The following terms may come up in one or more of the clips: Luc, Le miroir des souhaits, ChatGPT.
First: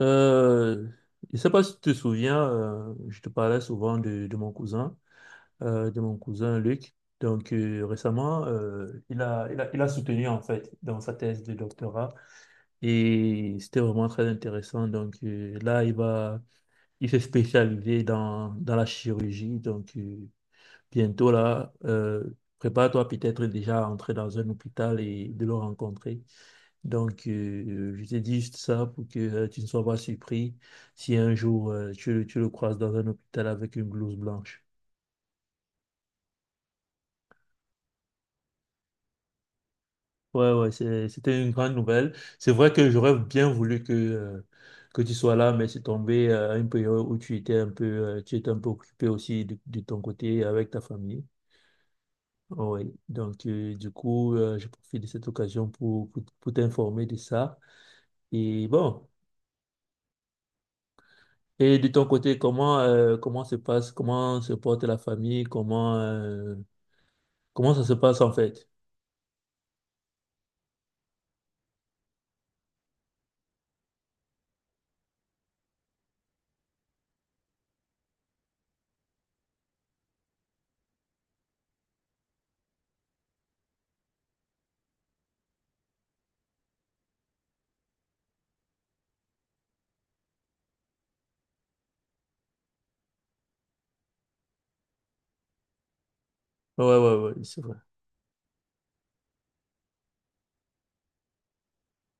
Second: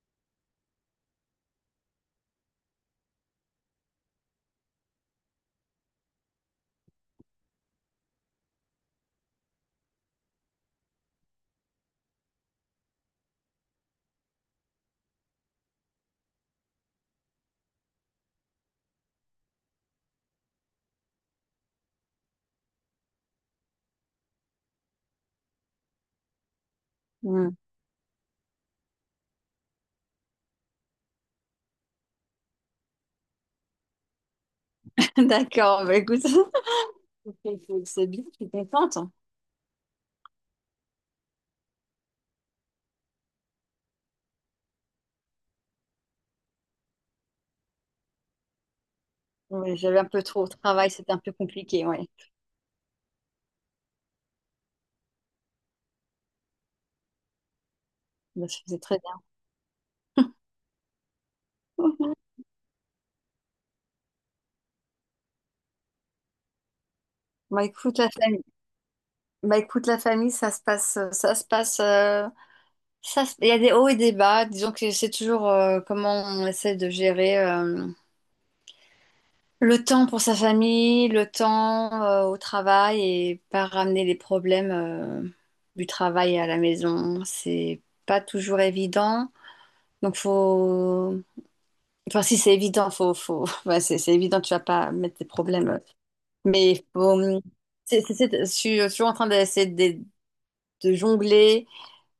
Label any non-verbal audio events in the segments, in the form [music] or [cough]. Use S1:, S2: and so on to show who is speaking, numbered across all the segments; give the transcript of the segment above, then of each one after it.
S1: Euh, je ne sais pas si tu te souviens, je te parlais souvent de mon cousin, de mon cousin Luc. Récemment, il a soutenu en fait dans sa thèse de doctorat et c'était vraiment très intéressant. Là, il va, il s'est spécialisé dans la chirurgie. Bientôt là. Prépare-toi peut-être déjà à entrer dans un hôpital et de le rencontrer. Donc,
S2: Mm.
S1: je te dis juste ça pour que tu ne sois pas surpris si un jour tu le croises dans un hôpital avec une blouse blanche.
S2: [laughs] D'accord, bah écoute, [laughs] c'est bien, je suis contente.
S1: Ouais, ouais, c'était une grande nouvelle. C'est vrai que j'aurais bien voulu que tu sois là, mais c'est tombé à une période où tu étais un peu, tu étais un peu occupé aussi de,
S2: Ouais,
S1: de
S2: j'avais
S1: ton
S2: un peu
S1: côté
S2: trop au
S1: avec ta
S2: travail, c'était un
S1: famille.
S2: peu compliqué, ouais.
S1: Oui, donc du coup, je profite de cette occasion pour t'informer de ça.
S2: Bah, je
S1: Et
S2: faisais très
S1: bon, et de ton
S2: bien. [laughs]
S1: côté, comment, comment se passe, comment se porte la famille, comment,
S2: Bah
S1: comment ça se
S2: écoute la
S1: passe en
S2: famille,
S1: fait?
S2: ça se passe, il y a des hauts et des bas. Disons que c'est toujours comment on essaie de gérer le temps pour sa famille, le temps au travail et pas ramener les problèmes du travail à la maison. C'est pas toujours évident, donc faut... Enfin, si c'est évident, [laughs] bah, c'est évident, tu vas pas mettre des problèmes.
S1: Ouais,
S2: Mais
S1: ouais,
S2: faut,
S1: ouais, oui, c'est vrai.
S2: je en train d'essayer de jongler,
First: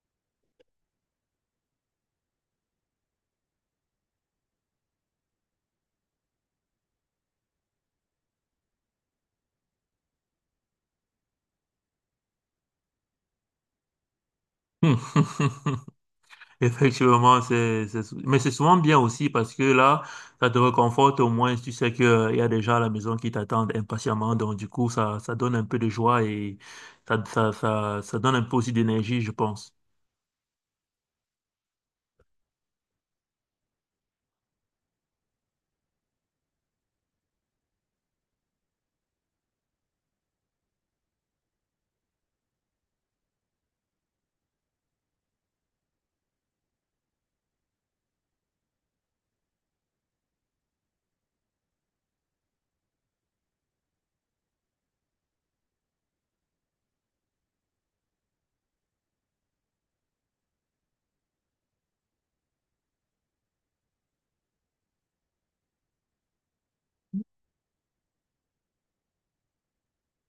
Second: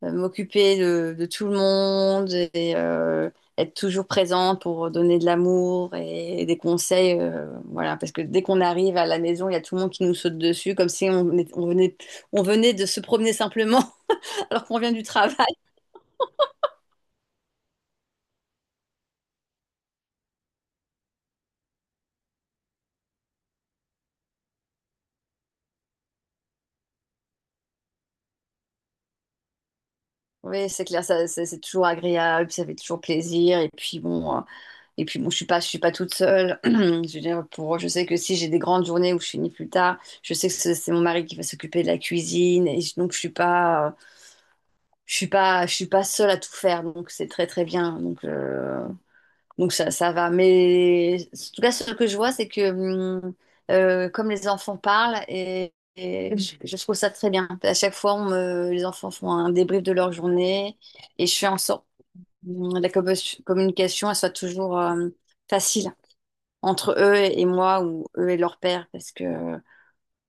S2: m'occuper de tout le monde et être toujours présente pour donner de l'amour et des conseils. Voilà, parce que dès qu'on arrive à la maison, il y a tout le monde qui nous saute dessus, comme si on venait, on venait de se promener simplement, [laughs] alors qu'on vient
S1: Hmm.
S2: du travail.
S1: [laughs] Effectivement, mais c'est souvent bien aussi parce que là, ça te réconforte au moins, tu sais que, il y a des gens à la maison qui t'attendent impatiemment, donc du coup, ça donne un peu de joie et ça donne un peu aussi d'énergie, je pense.
S2: Oui, c'est clair, ça, c'est toujours agréable, ça fait toujours plaisir. Et puis bon. Et puis bon, je suis pas toute seule. [clears throat] Je veux dire, pour, je sais que si j'ai des grandes journées où je finis plus tard, je sais que c'est mon mari qui va s'occuper de la cuisine. Donc je suis pas, je suis pas seule à tout faire. Donc c'est très très bien. Donc ça va. Mais en tout cas, ce que je vois, c'est que comme les enfants parlent et je trouve ça très bien. À chaque fois, les enfants font un débrief de leur journée et je fais en sorte communication elle soit toujours facile entre eux et moi ou eux et leur père parce que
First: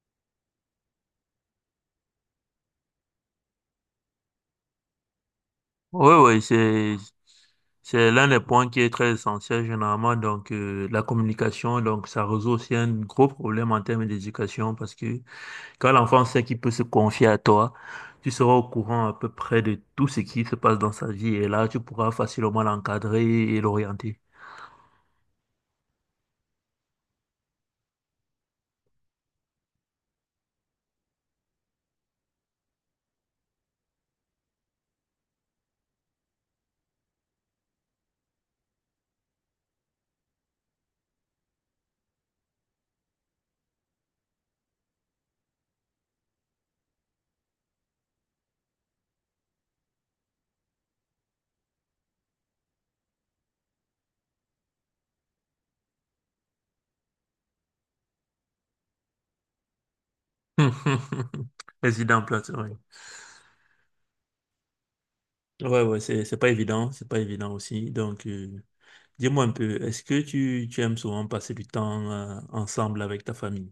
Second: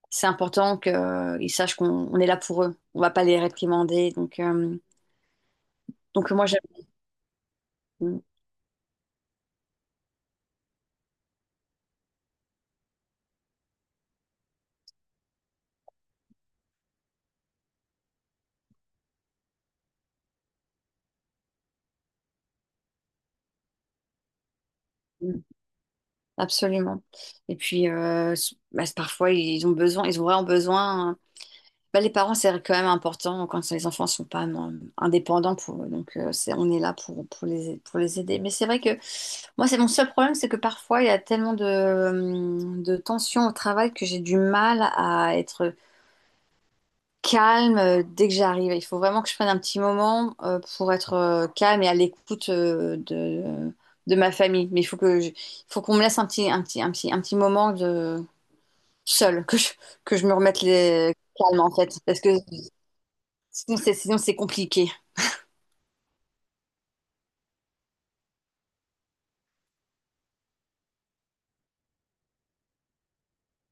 S2: c'est important qu'ils sachent qu'on est là pour eux. On va pas les réprimander.
S1: Oui,
S2: Donc
S1: oui,
S2: moi, j'aime.
S1: c'est
S2: Mm,
S1: l'un des points qui est très essentiel généralement. Donc, la communication, donc, ça résout aussi un gros problème en termes d'éducation parce que quand l'enfant sait qu'il peut se confier à toi, tu seras au courant à peu près de tout ce qui se passe dans sa vie et là, tu pourras facilement l'encadrer et l'orienter.
S2: mm, absolument. Et puis, bah, c'est- parfois, ils ont vraiment besoin, hein. Bah, les parents, c'est quand même important quand les enfants sont pas non, indépendants pour eux. Donc, c'est, on est là pour, pour les aider. Mais c'est vrai que moi, c'est mon seul problème, c'est que parfois, il y a tellement de tensions au travail que j'ai du mal à être calme dès que j'arrive. Il faut vraiment que je prenne un petit moment pour être calme et à l'écoute de ma famille. Mais il faut qu'on me laisse un petit moment de seul, que je me remette les
S1: [laughs]
S2: calme en fait, parce
S1: Président
S2: que
S1: Platon, oui.
S2: sinon c'est compliqué.
S1: Ouais, ouais, c'est pas évident aussi. Donc, dis-moi un peu, est-ce que tu aimes souvent passer du temps ensemble avec ta famille?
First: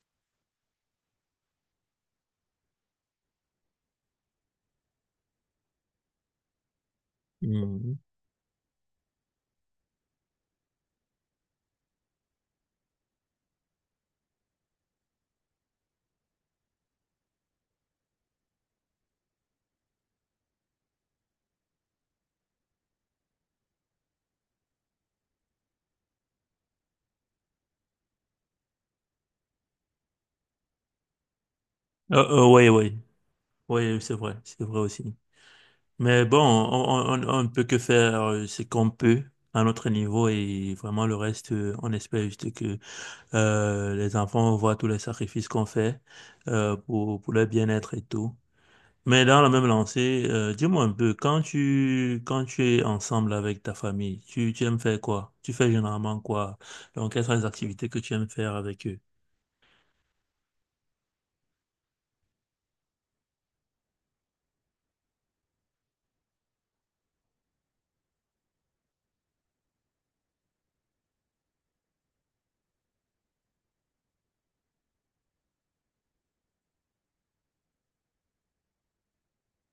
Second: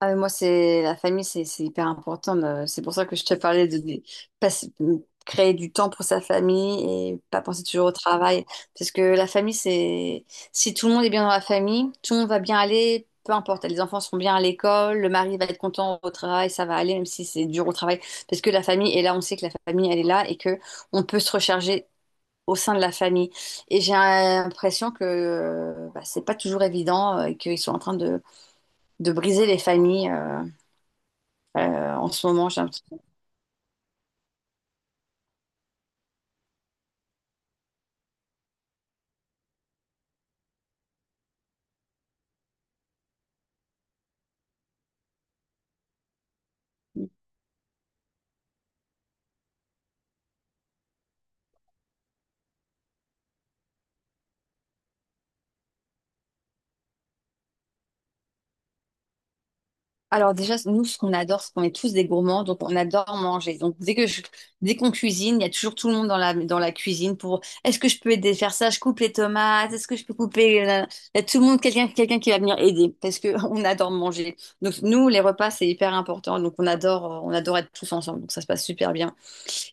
S2: Ah, mais moi, c'est la famille, c'est hyper important. C'est pour ça que je te parlais de de créer du temps pour sa famille et pas penser toujours au
S1: Mhm.
S2: travail. Parce que la famille, c'est... Si tout le monde est bien dans la famille, tout le monde va bien aller, peu importe. Les enfants seront bien à l'école, le mari va être content au travail, ça va aller, même si c'est dur au travail. Parce que la famille est là, on sait que la famille, elle est là et que on peut se recharger au sein de la famille. Et j'ai l'impression que bah, c'est pas toujours évident et qu'ils sont en train de briser les familles. En
S1: Euh,
S2: ce moment, j'ai
S1: ouais,
S2: un petit...
S1: ouais, ouais, c'est vrai aussi. Mais bon, on ne peut que faire ce qu'on peut à notre niveau et vraiment le reste, on espère juste que les enfants voient tous les sacrifices qu'on fait pour leur bien-être et tout. Mais dans la même lancée, dis-moi un peu, quand tu es ensemble avec ta famille, tu aimes faire quoi? Tu fais généralement quoi? Donc, quelles sont les activités que tu aimes faire avec eux?
S2: Alors déjà, nous, ce qu'on adore, c'est qu'on est tous des gourmands, donc on adore manger. Dès qu'on cuisine, il y a toujours tout le monde dans la cuisine pour est-ce que je peux aider à faire ça? Je coupe les tomates, est-ce que je peux couper... la- Il y a tout le monde, quelqu'un qui va venir aider parce que [laughs] on adore manger. Donc nous, les repas, c'est hyper important. Donc on adore être tous ensemble. Donc ça se passe super bien.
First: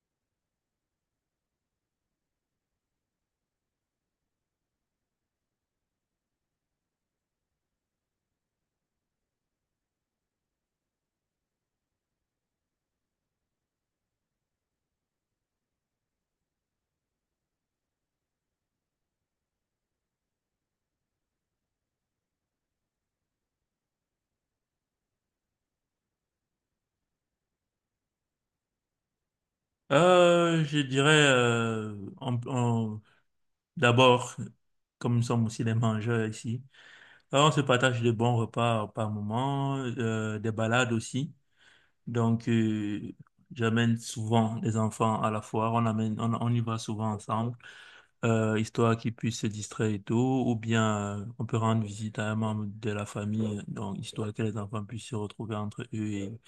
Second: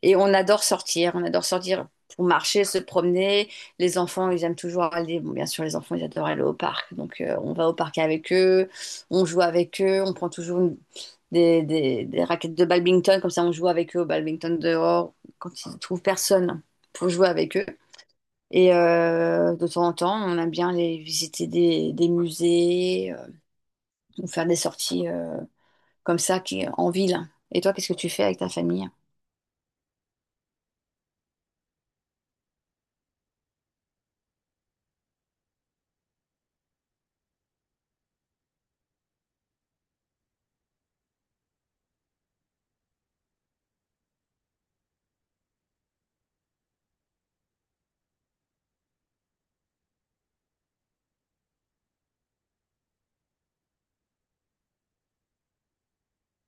S2: Et on adore sortir pour marcher, se promener. Les enfants, ils aiment toujours aller. Bon, bien sûr, les enfants, ils adorent aller au parc. Donc, on va au parc avec eux, on joue avec eux, on prend toujours une- des raquettes de badminton. Comme ça, on joue avec eux au badminton dehors quand ils ne trouvent personne pour jouer avec eux. Et de temps en temps, on aime bien aller visiter des musées ou faire des sorties comme ça qui, en ville. Et toi, qu'est-ce que tu fais avec ta famille?
S1: Je dirais, on- on- d'abord, comme nous sommes aussi des mangeurs ici, alors on se partage de bons repas par moment, des balades aussi. Donc, j'amène souvent des enfants à la foire, on amène, on y va souvent ensemble. Histoire qu'ils puissent se distraire et tout, ou bien on peut rendre visite à un membre de la famille, donc histoire que les enfants puissent se retrouver entre eux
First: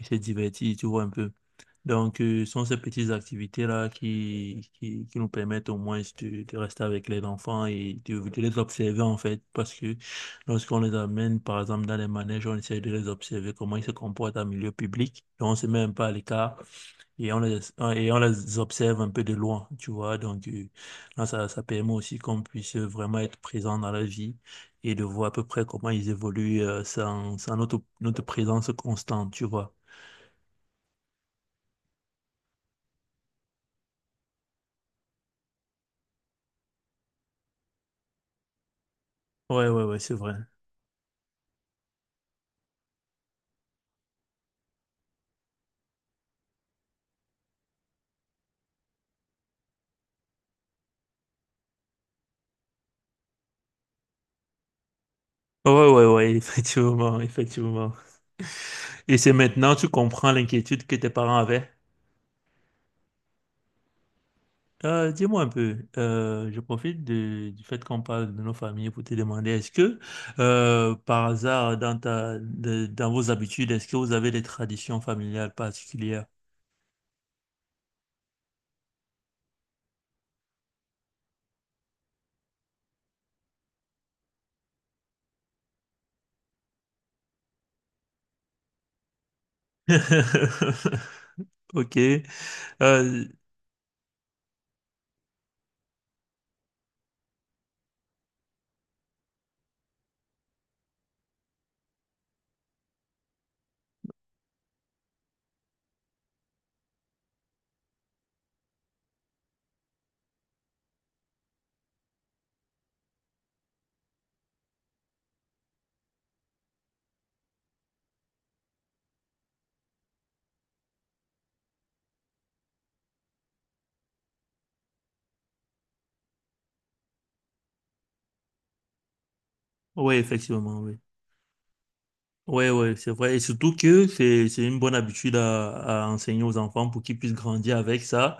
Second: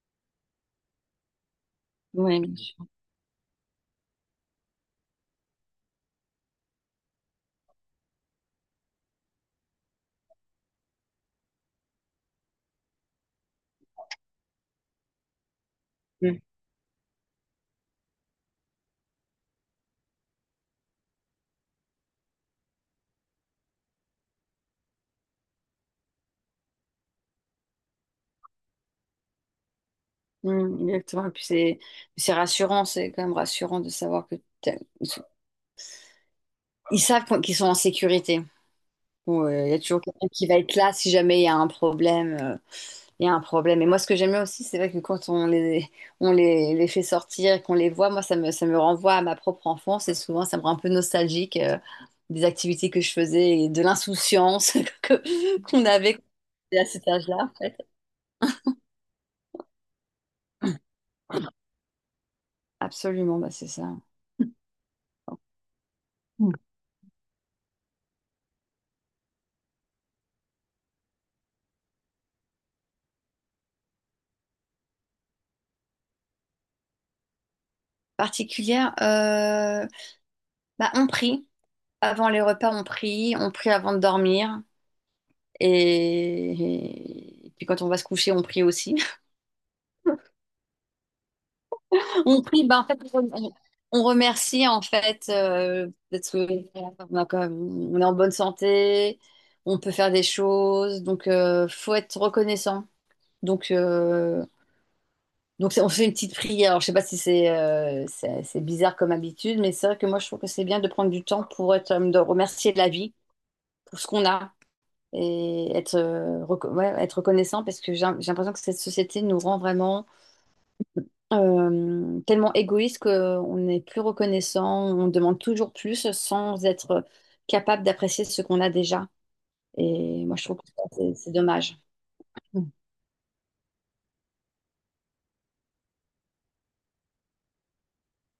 S1: et se divertir, tu vois un peu. Donc,
S2: Oui,
S1: ce
S2: bien
S1: sont ces
S2: sûr.
S1: petites activités-là qui nous permettent au moins de rester avec les enfants et de les observer, en fait, parce que lorsqu'on les amène, par exemple, dans les manèges, on essaie de les observer, comment ils se comportent en milieu public, et on se met un peu à
S2: Mm,
S1: l'écart et on les, et on les observe un peu de loin, tu vois. Donc, là, ça permet aussi qu'on puisse vraiment être présent dans la vie et de voir à peu près comment ils évoluent sans, sans notre, notre présence constante, tu vois.
S2: mm, exactement. Et puis c'est rassurant, c'est quand même rassurant de savoir que t'as- ils sont- ils savent qu'ils sont en sécurité. Bon,
S1: Ouais,
S2: il y a
S1: ouais, ouais,
S2: toujours
S1: c'est
S2: quelqu'un
S1: vrai.
S2: qui va être là si jamais il y a un problème. Et moi, ce que j'aime bien aussi, c'est vrai que quand les fait sortir et qu'on les voit, moi, ça me renvoie à ma propre enfance et souvent, ça me rend un peu nostalgique. Des activités que je faisais et de l'insouciance [laughs] que-
S1: Ouais,
S2: qu'on
S1: ouais,
S2: avait quand
S1: ouais, [laughs]
S2: on était à cet
S1: effectivement,
S2: âge-là, en fait.
S1: effectivement. Et c'est maintenant que tu comprends l'inquiétude que tes parents avaient.
S2: Absolument, bah, c'est ça.
S1: Dis-moi un peu, je profite du fait qu'on parle de nos familles pour te demander, est-ce que par hasard dans dans vos habitudes, est-ce que vous avez des traditions familiales particulières?
S2: Particulière, bah, on prie. Avant les repas, on prie. On prie avant de dormir. Et puis quand on va se coucher, on prie aussi.
S1: [laughs] Ok,
S2: [laughs] On prie, ben,
S1: euh,
S2: on remercie en fait d'être, on a quand même... On est en bonne santé, on peut faire des choses, donc faut être reconnaissant. Donc, euh, Donc c'est- on fait une petite prière. Alors, je sais pas si c'est bizarre comme habitude, mais c'est vrai que moi je trouve que c'est bien de prendre du temps pour être, de remercier la vie pour ce qu'on a et être, ouais, être reconnaissant parce que j'ai l'impression que cette société nous rend vraiment tellement égoïste qu'on n'est plus reconnaissant, on demande toujours plus sans être capable d'apprécier ce qu'on a déjà.
S1: oui,
S2: Et moi je trouve que
S1: effectivement,
S2: ça,
S1: oui.
S2: c'est dommage.
S1: Ouais, ouais, c'est vrai. Et surtout que c'est une bonne habitude à enseigner aux enfants pour qu'ils puissent grandir avec ça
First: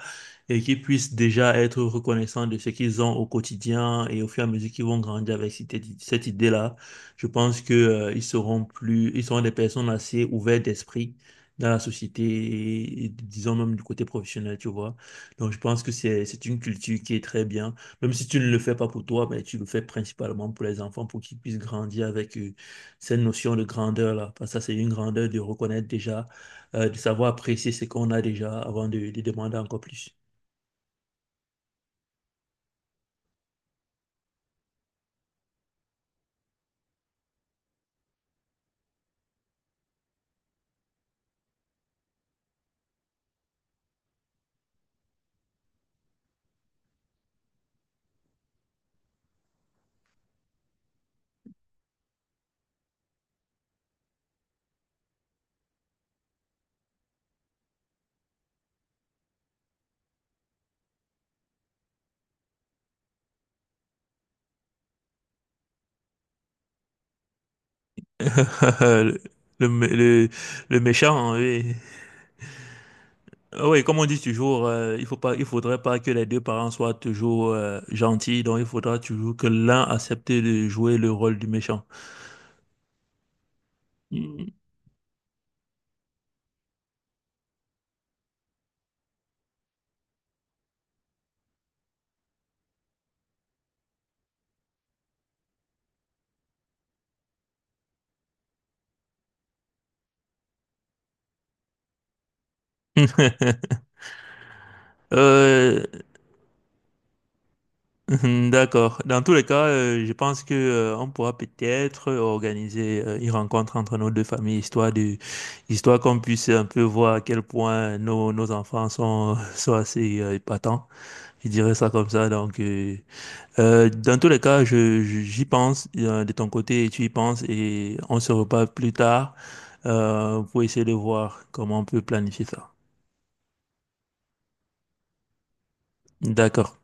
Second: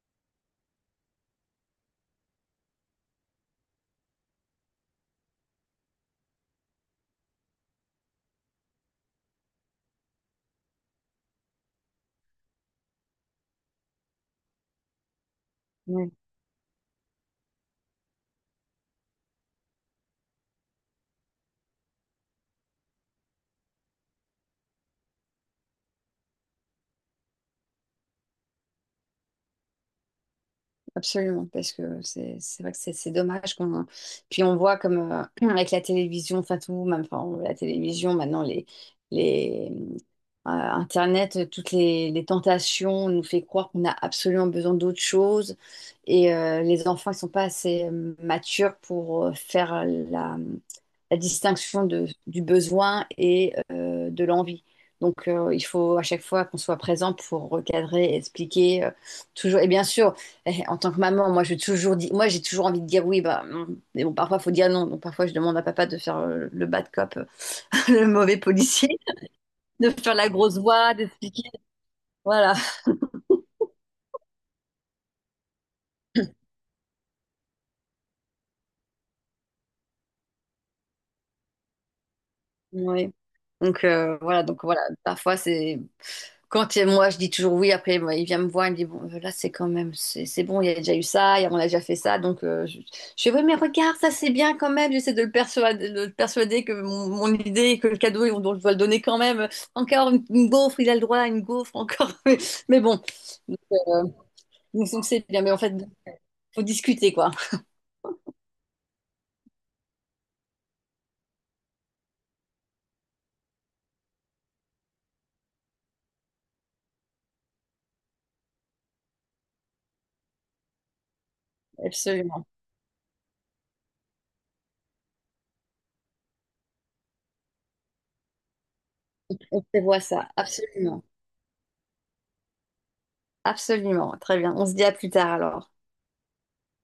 S1: et qu'ils puissent déjà être reconnaissants de ce qu'ils ont au quotidien et au fur et à mesure qu'ils vont grandir avec cette idée-là. Je pense que, ils seront des personnes assez ouvertes d'esprit dans la société et disons même du côté professionnel, tu vois. Donc, je pense que
S2: Mm.
S1: c'est une culture qui est très bien. Même si tu ne le fais pas pour toi, mais tu le fais principalement pour les enfants pour qu'ils puissent grandir avec eux cette notion de grandeur-là. Parce que ça, c'est une grandeur de reconnaître déjà, de savoir apprécier ce qu'on a déjà avant de demander encore plus.
S2: Absolument, parce que c'est vrai que c'est dommage qu'on... Puis on voit comme [clears throat] avec la télévision, enfin tout, même enfin, la télévision, maintenant les, Internet, toutes les tentations nous fait croire qu'on a absolument besoin d'autre chose et les enfants ne sont pas assez matures pour faire la, la distinction du besoin et de l'envie. Donc il faut à chaque fois qu'on soit présent pour recadrer, expliquer toujours. Et bien sûr, eh, en tant que maman, moi j'ai toujours envie de dire oui, bah, non. Mais bon, parfois il faut dire non. Donc parfois je demande à papa de faire le bad cop, [laughs] le mauvais
S1: [laughs]
S2: policier,
S1: Le, le, mé-
S2: de faire
S1: le-
S2: la grosse
S1: le
S2: voix,
S1: méchant, hein,
S2: d'expliquer.
S1: oui.
S2: Voilà.
S1: Ah oui, comme on dit toujours, il faut pas, il faudrait pas que les deux parents soient toujours gentils, donc il faudra toujours que l'un accepte de jouer le rôle du méchant.
S2: Oui. Donc voilà,
S1: Mm.
S2: donc voilà, parfois c'est quand il- moi je dis toujours oui, après moi, il vient me voir, il me dit bon là c'est quand même c'est bon, il y a déjà eu ça, on a déjà fait ça, donc je fais oui mais regarde ça c'est bien quand même, j'essaie de le persuader que mon idée, que le cadeau on doit- je dois le donner quand même, une gaufre, il a le droit à une gaufre encore, [laughs] mais bon,
S1: [laughs]
S2: c'est bien, mais en fait
S1: Euh,
S2: faut discuter quoi,
S1: mhm, d'accord. Dans tous les cas, je pense que on pourra peut-être organiser une rencontre entre nos deux familles, histoire de, histoire qu'on puisse un peu voir à quel point nos, nos enfants sont, [laughs] sont assez épatants. Je dirais ça comme ça.
S2: absolument,
S1: Donc, dans tous les cas, j'y pense de ton côté et tu y penses et on se reparle plus tard
S2: on prévoit ça,
S1: pour essayer de
S2: absolument.
S1: voir comment on peut planifier ça.
S2: Absolument, très bien. On se dit à plus tard alors.
S1: D'accord.